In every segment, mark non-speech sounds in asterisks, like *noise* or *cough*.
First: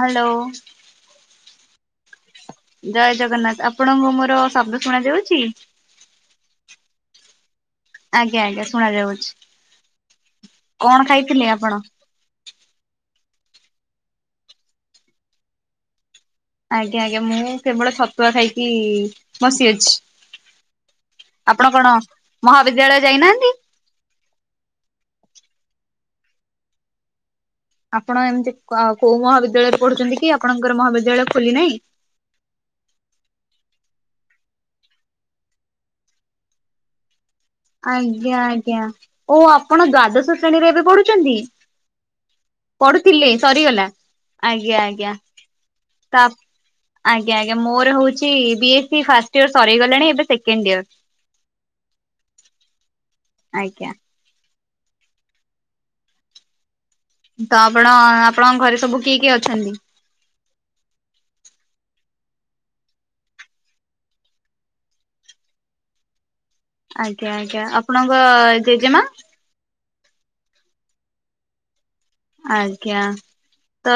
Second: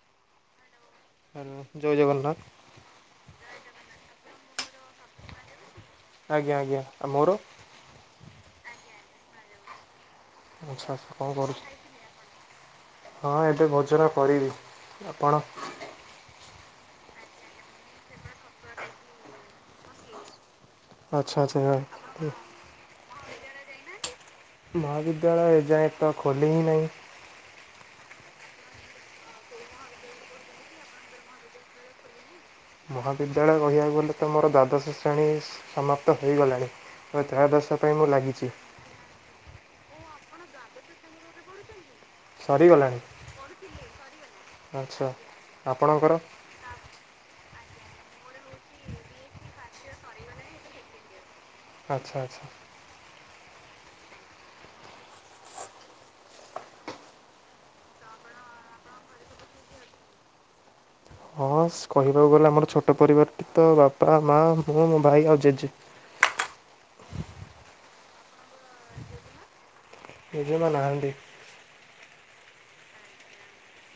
Hello. ଆ ଜୟ ଜଗନ୍ନାଥ। ଜୟ ଜଗନ୍ନାଥ, ଆପଣଙ୍କୁ ମୋର ଶବ୍ଦ ଶୁଣ ଯାଉଚି? ଆଜ୍ଞା ଆଜ୍ଞା ଆଉ ମୋର? ଆଜ୍ଞା ଆଜ୍ଞା ଶୁଣା ଯାଉଚି। ଆଚ୍ଛା କଣ ଆଚ୍ଛା ଖାଇଥିଲେ କରୁଛି ଆପଣ? ହଁ ଏବେ ଭୋଜନ କରିବି। ଆପଣ? ଆଜ୍ଞା ଆଜ୍ଞା ମୁଁ କେବଳ ଛତୁଆ ଖାଇକି ବସିଅଛି। ଆଚ୍ଛା ଆଚ୍ଛା ଆପଣ କଣ ମହାବିଦ୍ୟାଳୟ ଯାଇନାହାନ୍ତି? ମହାବିଦ୍ୟାଳୟ ଏଯାଏଁ ତ ଖୋଲି ହିଁ ନାହିଁ। ଆପଣ ଏମିତି ଅ କୋଉ ମହାବିଦ୍ୟାଳୟରେ ପଢୁଚନ୍ତି କି ଆପଣଙ୍କର ମହାବିଦ୍ୟାଳୟ ଖୋଲି ନାହିଁ? ମହାବିଦ୍ୟାଳୟ କହିବାକୁ ଗଲେ ତ ମୋର ଦ୍ୱାଦଶ ଶ୍ରେଣୀ ସମାପ୍ତ ହୋଇଗଲାଣି। ତ୍ରୟୋଦଶ ପାଇଁ ମୁଁ ଆଜ୍ଞା ଲାଗିଛି ଆଜ୍ଞା ଓ ଆପଣ ଦ୍ଵାଦଶ ଶ୍ରେଣୀରେ ଏବେ ପଢୁଚନ୍ତି? ସରିଗଲାଣି ପଢୁଥିଲେ ସରିଗଲା। ଆଜ୍ଞା ଆଚ୍ଛା ଆଜ୍ଞା ଆପଣଙ୍କର ତା ଆଜ୍ଞା ଆଞା ମୋର ହଉଚି B S C first year ସରିଗଲାଣି ଏବେ ସେକଣ୍ଡ ଇୟର। ଆଚ୍ଛା ଆଚ୍ଛା। ଆଜ୍ଞା। ତ ଆପଣ ଆପଣଙ୍କ ଘରେ ସବୁ କିଏ କିଏ ଅଛନ୍ତି? ହଁ କହିବାକୁ ଗଲେ ଆମର ଛୋଟ ପରିବାରଟି ତ ବାପା ମା ମୁଁ ଭାଇ ଆଉ ଜେଜେ। ଆଜ୍ଞା ଆଜ୍ଞା ଆପଣଙ୍କ ଜେଜେମା? ଜେଜେମା ନାହାନ୍ତି। ଆଜ୍ଞା। ତ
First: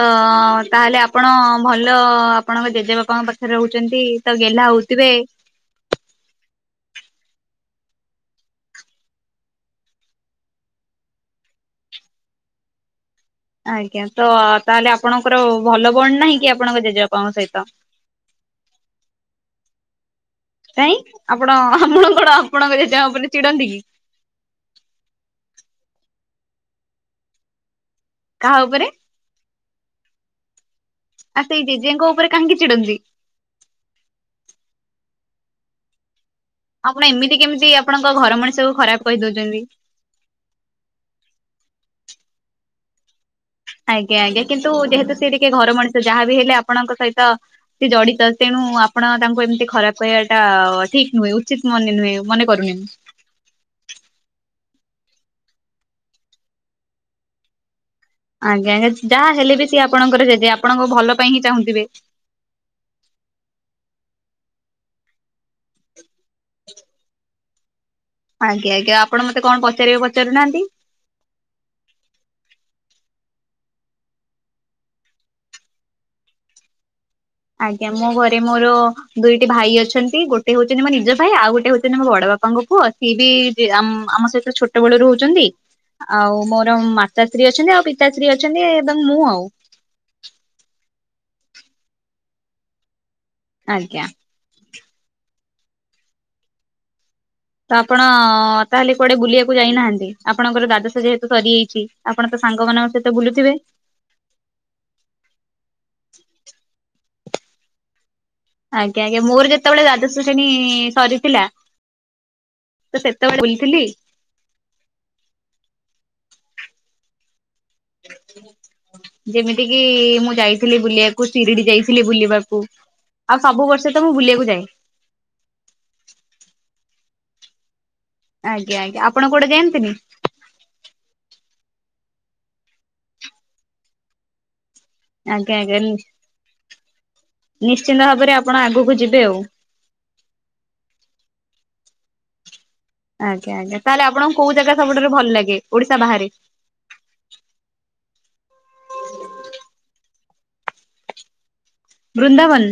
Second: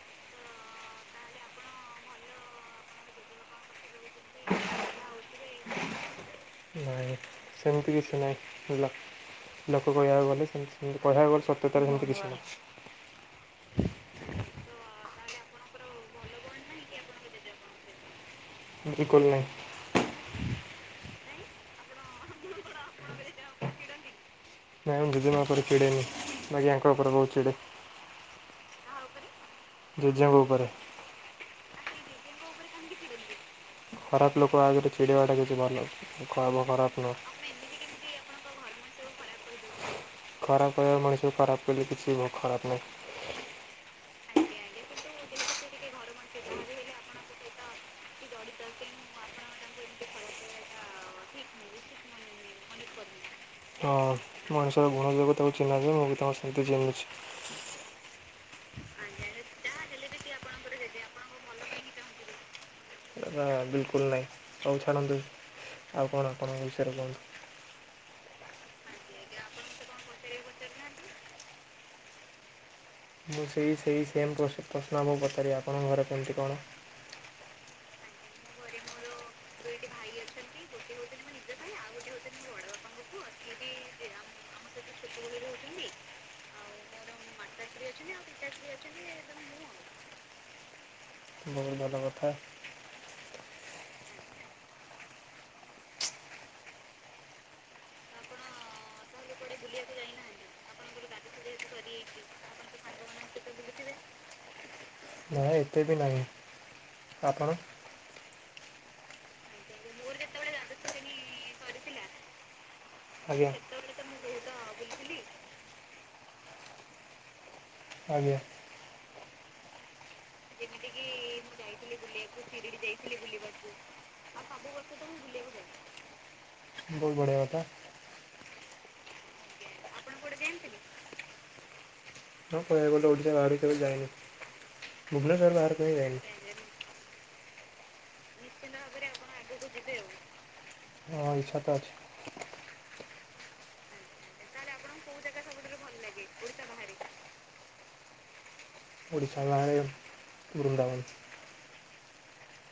ତାହେଲେ ଆପଣ ଭଲ ଆପଣଙ୍କ ଜେଜେବାପାଙ୍କ ପାଖରେ ରହୁଚନ୍ତି ତ ଗେଲ୍ହା ଥା ହଉଥିବେ? ନାଇଁ ସେମିତି କିଛି ନାହିଁ ବୁଝିଲ। ଲୋକ କହିବାକୁ ଗଲେ ସେମିତି ସେତ କହିବାକୁ ଗଲେ ସତ୍ୟତାରେ ସେମିତି କିଛି ନାହିଁ। ଆଜ୍ଞା ତ ତାହେଲେ ଆପଣଙ୍କର ଭଲ ବଣ୍ଡ ନାହିଁ କି ଆପଣଙ୍କ ଜେଜେବାପାଙ୍କ ସହିତ? ଵିଲକୁଲ ନାହିଁ। କାଇଁ ଆପଣ ଆମଳଙ୍କଡ ଆପଣଙ୍କ ଜେଜେମା ଉପରେ ଚିଡନ୍ତି କି? ନାଇଁ ମୁଁ ଜେଜେମା ଉପରେ ଚିଡ଼େ ନିଁ ବାକି ଆଙ୍କ ଉପରେ ବହୁତ ଚିଡ଼େ। କାହା ଉପରେ? ଜେଜେଙ୍କ ଉପରେ। ଆ ସେଇ ଜେଜେଙ୍କ ଉପରେ କାହିଁକି ଚିଡନ୍ତି? ଖରାପ ଲୋକ ଆଗରେ ଚିଡିବାଟା କିଛି ଭଲ। ଖରାପ ଆପଣ ନୁହଁ ଏମିତି କେମିତି ଆପଣଙ୍କ ଘର ମଣିଷଙ୍କୁ ଖରାପ କହିଦଉଚନ୍ତି? ଖରାପ କହିବା ମଣିଷକୁ ଖରାପ କହିଲେ କିଛି ଖରାପ ନାହିଁ। ଆଜ୍ଞା ଆଜ୍ଞା କିନ୍ତୁ ଯେହେତୁ ସେ ଟିକେ ଘର ମଣିଷ ଯାହାବି ହେଲେ ଆପଣଙ୍କ ସହିତ ସିଏ ଜଡିତ ତେଣୁ। ଆପଣ ତାଙ୍କୁ ଏମିତି ଖରାପ କହିବା ଟା ଠିକ ନୁହେଁ ଉଚିତ ମନେ ନୁହେଁ ମନେ କରୁନି। *inaudible* ହଁ ମଣିଷର ଗୁଣଯୋଗୁଁ ତାକୁ ଚିନ୍ହା ଯିବ ମୁଁ ବି ତାଙ୍କୁ ସେମିତି ଚିଂନହୁଚି। ଆଜ୍ଞା ଯାହା ହେଲେ ବି ସିଏ ଆପଣଙ୍କର ଜେଜେ ଆପଣଙ୍କ ଭଲ ପାଇଁ ହିଁ ଚାହୁଁଥିବେ। ରା ବିଲକୁଲ ନାହିଁ, ହଉ ଛାଡ଼ନ୍ତୁ ଆଉ କଣ ଆପଣଙ୍କ ବିଷୟରେ କୁହନ୍ତୁ। ଆଜ୍ଞା ଆଜ୍ଞା ଆପଣ ମତେ କଣ ପଚାରିବେ ପଚାରୁନାହାନ୍ତି? ମୁଁ ସେଇ ସେଇ ସେମ୍ ପ୍ରଶ୍ନକୁ ପଚାରିବି ଆପଣଙ୍କ ଘରେ କେମିତି କଣ? ଆଜ୍ଞା ମୋ ଘରେ ମୋର ଦୁଇଟି ଭାଇ ଅଛନ୍ତି ଗୋଟେ ହଉଛନ୍ତି ମୋ ନିଜ ଭାଇ ଆଉ ଗୋଟେ ହଉଛନ୍ତି ମୋ ବଡ ବାପାଙ୍କ ପୁଅ ହ ସିଏ ବି ଆମ ସହିତ ଛୋଟ ବେଳୁ ରହୁଚନ୍ତି। ଆଉ ମୋର ମାତାଶ୍ରୀ ଅଛନ୍ତି ଆଉ ପିତାଶ୍ରୀ ଅଛନ୍ତି ଏବଂ ମୁଁ ଆଉ। ବହୁତ ଭଲ କଥା ଆଞା। ତ ଆପଣ ତାହେଲେ କୁଆଡେ ବୁଲିବାକୁ ଯାଇନାହାନ୍ତି? ଆପଣଙ୍କର ଦ୍ଵାଦଶ ଯେହେତୁ ସରିଯାଇଛି। ଆପଣ ତ ସାଙ୍ଗ ମାନଙ୍କ ସହିତ ବୁଲୁଥିବେ? ନାଇ ଏତେ ବି ନାହିଁ। ଆପଣ? ଆଜ୍ଞା ଆଜ୍ଞା ମୋର ଯେତେବେଳେ ଦ୍ୱାଦଶ ଶ୍ରେଣୀ ସରିଥିଲା। ତ ସେତେବେଳେ ଆଜ୍ଞା। ବୁଲଥିଲି। ଆଜ୍ଞା। ଯେମିତିକି ମୁଁ ଯାଇଥିଲି ବୁଲିବାକୁ, ଶିରିଡି ଯାଇଥିଲି ବୁଲିବାକୁ। ଆଉ ସବୁ ବର୍ଷ ତ ମୁଁ ବୁଲିବାକୁ ଯାଏ। *unintelligible* ଆଜ୍ଞା ଆଜ୍ଞା ଆପଣ କୁଆଡେ ଯାଆନ୍ତିନି? ତ କହିବାକୁ ଗଲେ ଓଡ଼ିଶା ବାହାରୁ କେବେ ଯାଇନି, ଆଜ୍ଞା ଭୁବନେଶ୍ଵର ଆଜ୍ଞା ବାହାରକୁ କେବେ ଯାଇନି? ନିଶ୍ଚିନ୍ତ ଭାବରେ ଆପଣ ଆଗକୁ ଯିବେ ଆଉ। ହଁ ଇଚ୍ଛା ତ ଅଛି। ଆଜ୍ଞା ଆଜ୍ଞା ତାହେଲେ ଆପଣଙ୍କୁ କୋଉ ଜାଗା, ସବୁଠାରୁ ଭଲ ଲାଗେ ଓଡିଶା ବାହାରେ? ଓଡ଼ିଶା ବାହାରେ *unintelligible* ବୃନ୍ଦାବନ।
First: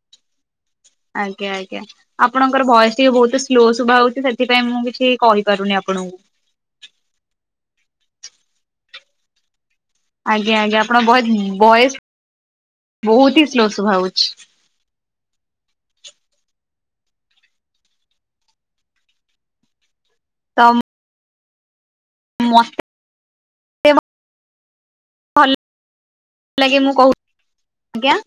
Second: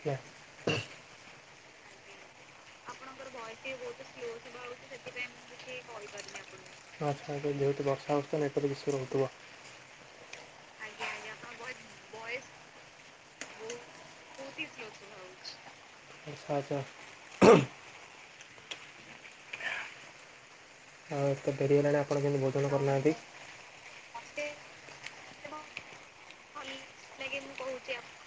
*unintelligible* ଆଜ୍ଞା ଆଜ୍ଞା ଆପଣଙ୍କର ଭଏସ ଟିକେ ବହୁତ ସ୍ଲୋ ଶୁଭା ହଉଛି, ସେଥିପାଇଁ ମୁଁ କିଛି କହିପାରୁନି ଆପଣଙ୍କୁ। ଆଛ ଯେହେତୁ ବର୍ଷା ହେଉଥିବ ନେଟୱାର୍କ ବେଶି ରହୁଥିବ। ଆଜ୍ଞା ଆଜ୍ଞା ଆପଣ ଭଏ ଭଏସ ବହୁତ ହି ସ୍ଲୋ ଶୁଭାହଉଛି। ଆଛା। ତମ ଆଉ ଏତେ ଡେରି ହେଲାଣି ଆପଣ କେମିତି ଭୋଜନ କରିନାହାନ୍ତି? ଭଲ ଲାଗେ ମୁଁ କହୁଛି ଆଜ୍ଞା।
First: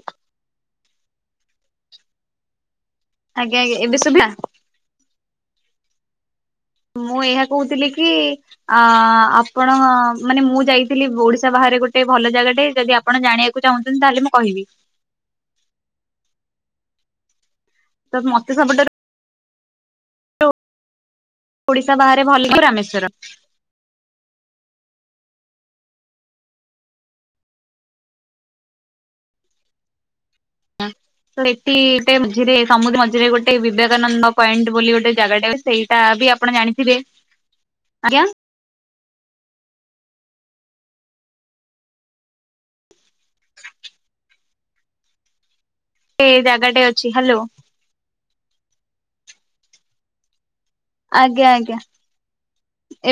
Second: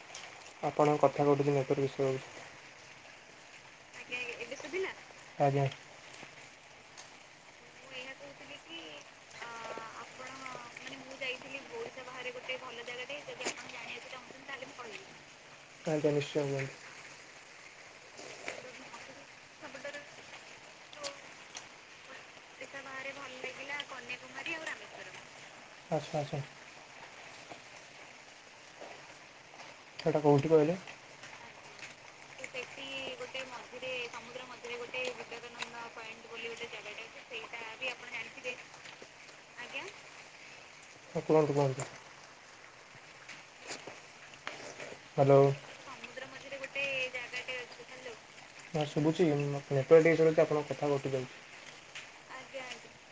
ଆପଣଙ୍କ କଥା କଟୁଚି, ନେଟୱାର୍କ ଇସୁ ହଉଚି। ଆଜ୍ଞା ଆଜ୍ଞା ଏବେ ଶୁଭିଲା? ଆଜ୍ଞା। ମୁଁ। ମୁଁ ଏହା କହୁଥିଲି କି ଆପଣ ମାନେ ମୁଁ ଯାଇଥିଲି, ଓଡିଶା ବାହାରେ ଗୋଟେ ଭଲ ଭଲ ଜାଗାଟେ ଯଦି ଆପଣ ଜାଣିବାକୁ ଚାହୁଁଛନ୍ତି? ତାହେଲେ ମୁଁ କହିବି। ଆଜ୍ଞା ନିଶ୍ଚୟ। ତ ମତେ ସବୁଠାରୁ ଓଡିଶା ବାହାରେ ଭଲ ରାମେସ୍ଵରମ୍। ଆଚ୍ଛା ଆଚ୍ଛା। ସେଇଟା କେଉଁଠି କହିଲେ? ତ *unintelligible* ମଝିରେ ସମୁଦ୍ର ମଝିରେ ଗୋ ଗୋଟେ ବିବେକାନନ୍ଦ ପଏଣ୍ଟ ବୋଲି ଗୋଟେ ଜାଗାଟା ଅଛି, ସେଇଟା ବି ଆପଣ ଜାଣିଥିବେ। ଆଜ୍ଞା। କୁହନ୍ତୁ କୁହନ୍ତୁ? ହ୍ୟାଲୋ। ଏଇ ଜାଗାଟେ ଅଛି, ହ୍ୟାଲୋ। ହଁ ଶୁଭୁଛିି, ନେଟୱାର୍କ *unintelligible* ଆପଣଙ୍କର। ଆଜ୍ଞା ଆଜ୍ଞା।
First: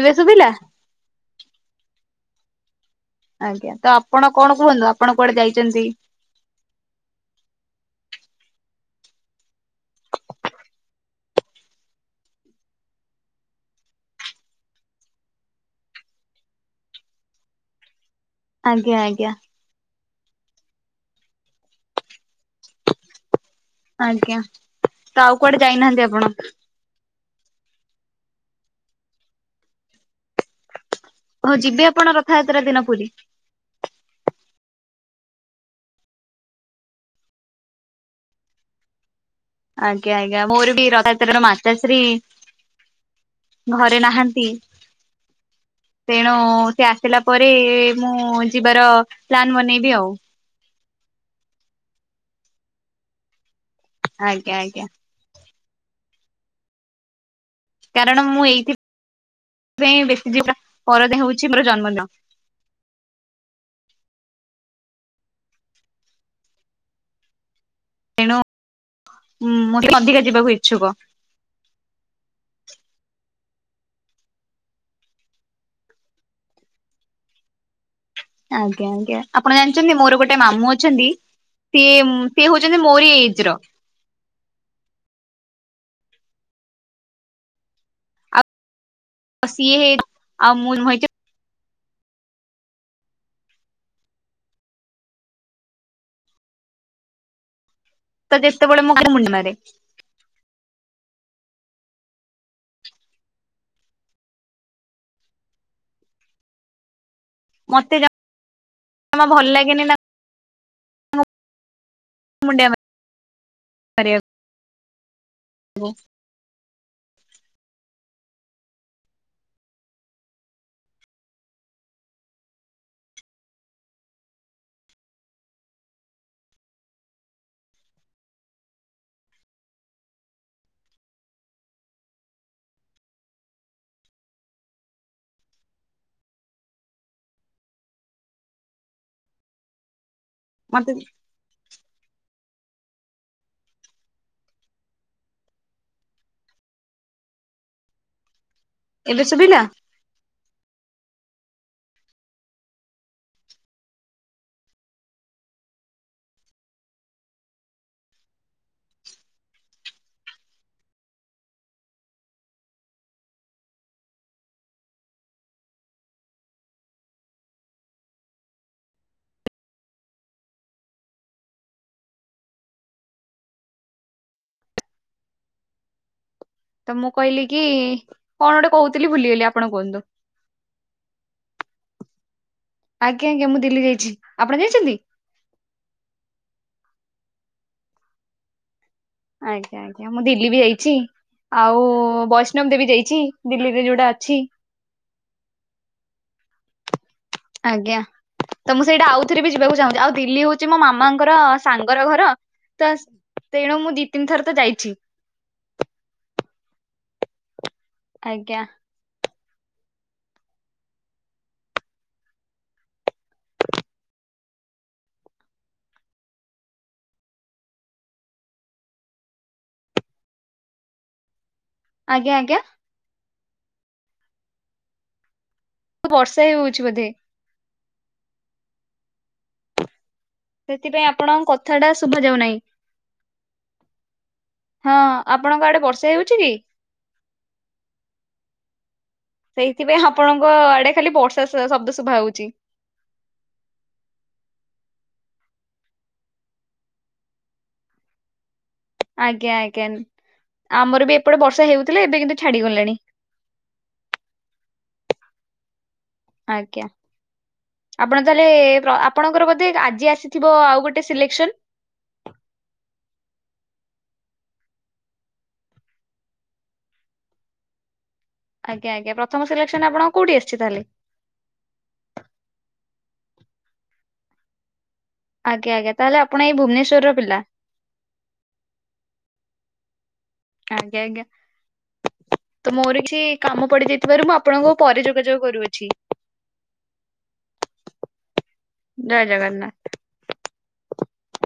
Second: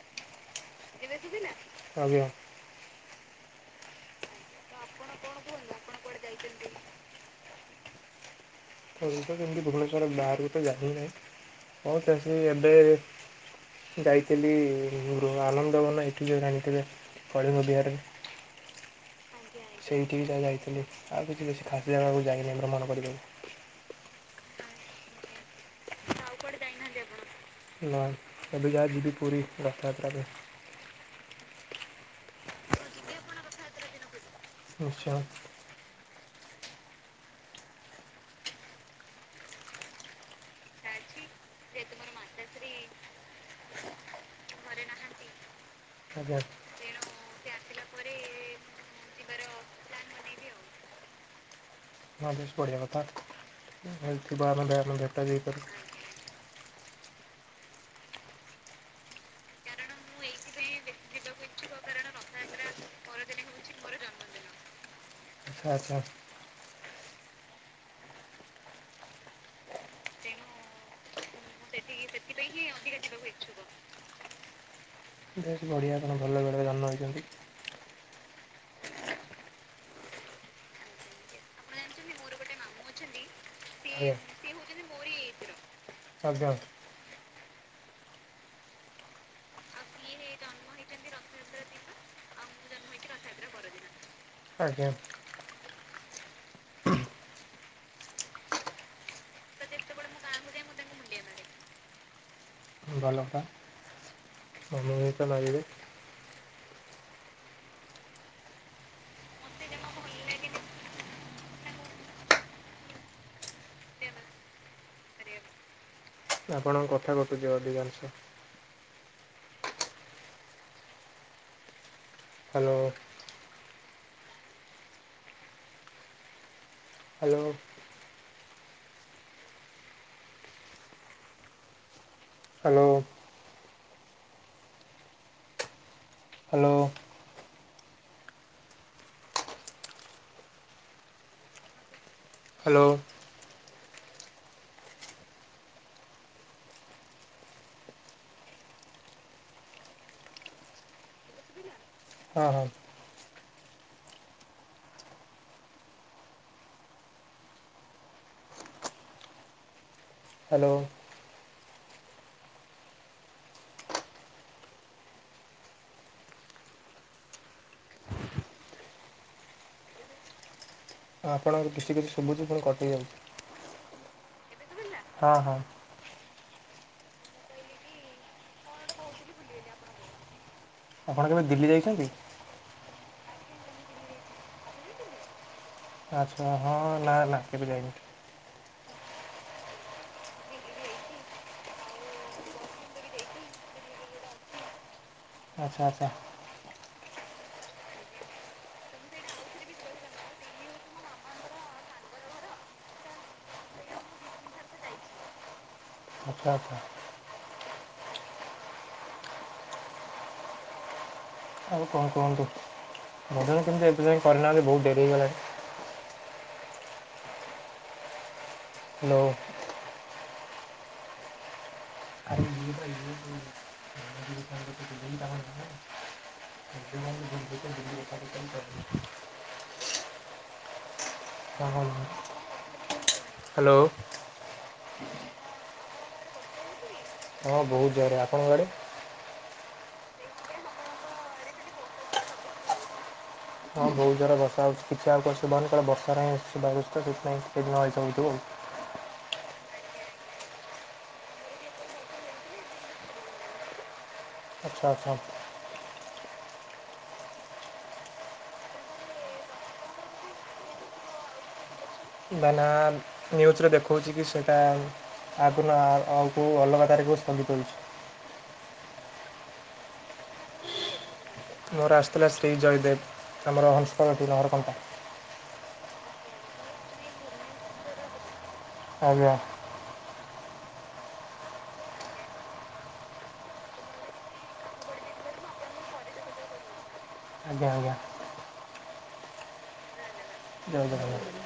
ଏବେ ଶୁଭିଲା? ଆଜ୍ଞା। ଆଜ୍ଞା ତ ଆପଣ କଣ କୁହନ୍ତୁ, ଆପଣ କୁଆଡେ ଯାଇଛନ୍ତି? ସେଇ। *inaudible* ଯେମିତି ଭୁବନେଶ୍ୱର ଗାଁ ରେ ଏତେ *unintelligible* ଏବେ ଯାଇଥିଲି ଆନନ୍ଦବନ ଏଠି ଯ ଜାଣିଥିଲେ କଳିଙ୍ଗ ବିହାରରେ ଆଜ୍ଞା ଆଜ୍ଞା। ସେଇଠି ବି ଯାହା ଯାଇଥିଲି ଆଉ କିଛି ବେଶୀ ଖାସ୍ ଜାଗାକୁ ଯାଇନି ଆମର ମନ ପଡ଼ିବନି। ଆଜ୍ଞା ତ ଆଉ କୁଆଡେ ଯାଇନାହାନ୍ତି ଆପଣ? ନା ଏବେ ଯା ଯିବି ପୁରୀ ରଥଯାତ୍ରାରେ। ହଉ ଯିବେ ଆପଣ ରଥଯାତ୍ରା ଦିନ ପୁରୀ। ଆଚ୍ଛା। ଆଜ୍ଞା ଆଜ୍ଞା ମୋର ବି *unintelligible* ମାତାଶ୍ରୀ। ଘରେ ନାହାନ୍ତି। ତେଣୁ ଆଜ୍ଞା ସେ ଆସିଲା ପରେ ମୁଁ ଯିବାର ପ୍ଲାନ୍ ବନେଇବି ଆଉ। ନଲେଜ୍ ବଢ଼ିବା କଥା। ଆଜ୍ଞା ଆଜ୍ଞା *unintelligible* କାରଣ ମୁଁ ଏଇଥି *unintelligible* ପରଦିନ ହଉଛି ମୋର ଜନ୍ମଦିନ। ଆଚ୍ଛା ଆଚ୍ଛା। ତେଣୁ ମୋତେ ଅଧିକା ଯିବାକୁ ଇଚ୍ଛୁକ। ସେଥିପାଇଁ ଅଧିକ ଯିବାକୁ ବେଶ ବଢ଼ିଆ ଆପଣ ଭଲ ବେଳେ ଜନ୍ମ ହେଇଛନ୍ତି। ଆଜ୍ଞା ଆଜ୍ଞା ଆପଣ ଜାଣିଛନ୍ତି ମୋର ଗୋଟେ ମାମୁଁ ଅଛନ୍ତି ସିଏମ୍ ସିଏ ହଉଛନ୍ତି ମୋରି ଏଜ ର। ସିଏ *unintelligible* ପୁରୀ *unintelligible* ସିଏ ଆଉ ମୁଁ ନୁହେଁ ଯେ ଆଜ୍ଞା। *inaudible* ତ ଯେତେ ବେଳେ *unintelligible* ମୁଣ୍ଡ ମାରେ। ଭଲ କଥା। *unintelligible* ମତେ ଜ ଜମା ଭଲ ଲାଗେନି ନା। ମୁଣ୍ତିଆ ମାରିବାକୁ ଆପଣଙ୍କ କଥା କଟୁଛି ଅଧିକାଂଶ। Hello. Hello hello. Hello *unintelligible* hello. ଏବେ ସୁବିଲା? ହଁ ହଁ ହ୍ୟାଲୋ। ହଁ ଆପଣଙ୍କର କିଛି କିଛି ଶୁଭୁଛି ପୁଣି କଟି ଯାଉଛି। ହଁ ହଁ। ତ ମୁଁ କହିଲି କି କଣ ଗୋଟେ କହୁଥିଲି ଭୁଲିଗଲି ଆପଣ କୁହନ୍ତୁ। ଆପଣ କେବେ ଦିଲ୍ଲୀ ଯାଇଛନ୍ତି? ଆଜ୍ଞା ଆଜ୍ଞା ମୁଁ ଦିଲ୍ଲୀ ଯାଇଛି। ଆପଣ ଯାଇଛନ୍ତି? ଆଚ୍ଛା ହଁ ନା ନା କେବେ ଯାଇନି। ଆଜ୍ଞା ଆଜ୍ଞା ମୁଁ ଦିଲ୍ଲୀ ବି ଯାଇଚି। ଆଉ ବୈଷ୍ଣବ ଦେବୀ ଯାଇଛି। ଦିଲ୍ଲୀରେ ଯୋଉଟା ଅଛି। ଆଚ୍ଛା ଆଚ୍ଛା। ଆଜ୍ଞା। ତ ମୁଁ ସେଇଟା ଆଉଥରେ ବି ଯିବାକୁ ଚାହୁଁଛି। ଆଉ ଦିଲ୍ଲୀ ହଉଛି ମୋ ମାମାଙ୍କର ସାଙ୍ଗର ଘର ତ ତେଣୁ ମୁଁ ଦି ତିନି ଥର ତ ଯାଇଛି। ଆଚ୍ଛା ଆଚ୍ଛା। ଆଜ୍ଞା ଆଉ କଣ କୁହନ୍ତୁ? ଭଜନ କିନ୍ତୁ ଏବେ ଯାଏ କରିନାହାନ୍ତି ବହୁତ ଡେରି ହେଇଗଲାଣି। ହ୍ୟାଲୋ ଆଜ୍ଞା ଆରେ ଆଜ୍ଞା *unintelligible* ବର୍ଷା ଦ ହେଉଛି ବୋଧେ ଦ *unintelligible* ସେଥିପାଇଁ ଆପଣଙ୍କ କଥା ହଁ ଟା ଶୁଭା ଯାଉନାହିଁ। ହ୍ୟାଲୋ ହଁ ଆପଣଙ୍କ ଆଡେ ବର୍ଷା ହେଉଛି କି? ହଁ ବହୁତ ଜୋରରେ ଆପଣଙ୍କ ଆଡେ? ସେଇଥିପାଇଁ ଆପଣଙ୍କ ଆଡେ ଖାଲି ବର୍ଷା ଶବ୍ଦ ଶୁଭା ଯାଉଛି। ହଁ ବହୁତ ଜୋରରେ ବର୍ଷା ହେଉଛି ଆଉ କହ ବର୍ଷା ରେ ସେଥିପାଇଁ ଦିନ ହେଇ ହଉଥିବ ଆଉ *unintelligible* ଆଜ୍ଞା ଆଜ୍ଞା ଆମର ବି ଏପଟେ ବର୍ଷା ହେଉଥିଲା ଏବେ କିନ୍ତୁ ଛାଡିଗଲାଣି। *inaudible* ଆଚ୍ଛା ଆଚ୍ଛା ଆଜ୍ଞା ଆପଣ ତାହଲେ ଆପଣଙ୍କର ବୋଧେ ଏଟା ଆଜି ଆସିଥିବ ଆଉ ଗୋଟେ ସିଲେକ୍ସନ ନା ନା ନିଉଜ ରେ ଦେଖଉଛି କି ସେଟା - ଆଉ ଅଲଗା ତାରକୁ ଦଉଛି। *unintelligible* *unintelligible* *unintelligible* ଆଜ୍ଞା ଆଜ୍ଞା ପ୍ରଥମ ସିଲେକ୍ସନ ଆପଣଙ୍କ କୋଉଠି ଆସିଛି ତାହେଲେ। ମୋର ଆସିଥିଲା ଶ୍ରୀ ଜୟଦେବ ଆମର ହଂସକଟି ନହରକଣ୍ଟା। ଆଜ୍ଞା ଆଜ୍ଞା ତାହଲେ ଆପଣ ଏଇ ଭୁବନେଶ୍ୱର ର ପିଲା। ଆଜ୍ଞା ଆଜ୍ଞା ଆଜ୍ଞା ତ ମୋର କିଛି କାମ ପଡି ଯାଇଥିବାରୁ ମୁଁ ଆପଣଙ୍କୁ ପରେ ଯୋଗାଯୋଗ କରୁଅଛି। *inaudible* ଆଜ୍ଞା ଆଜ୍ଞା ଜୟ ଜଗନ୍ନାଥ ଜୟ ଜଗନାଥ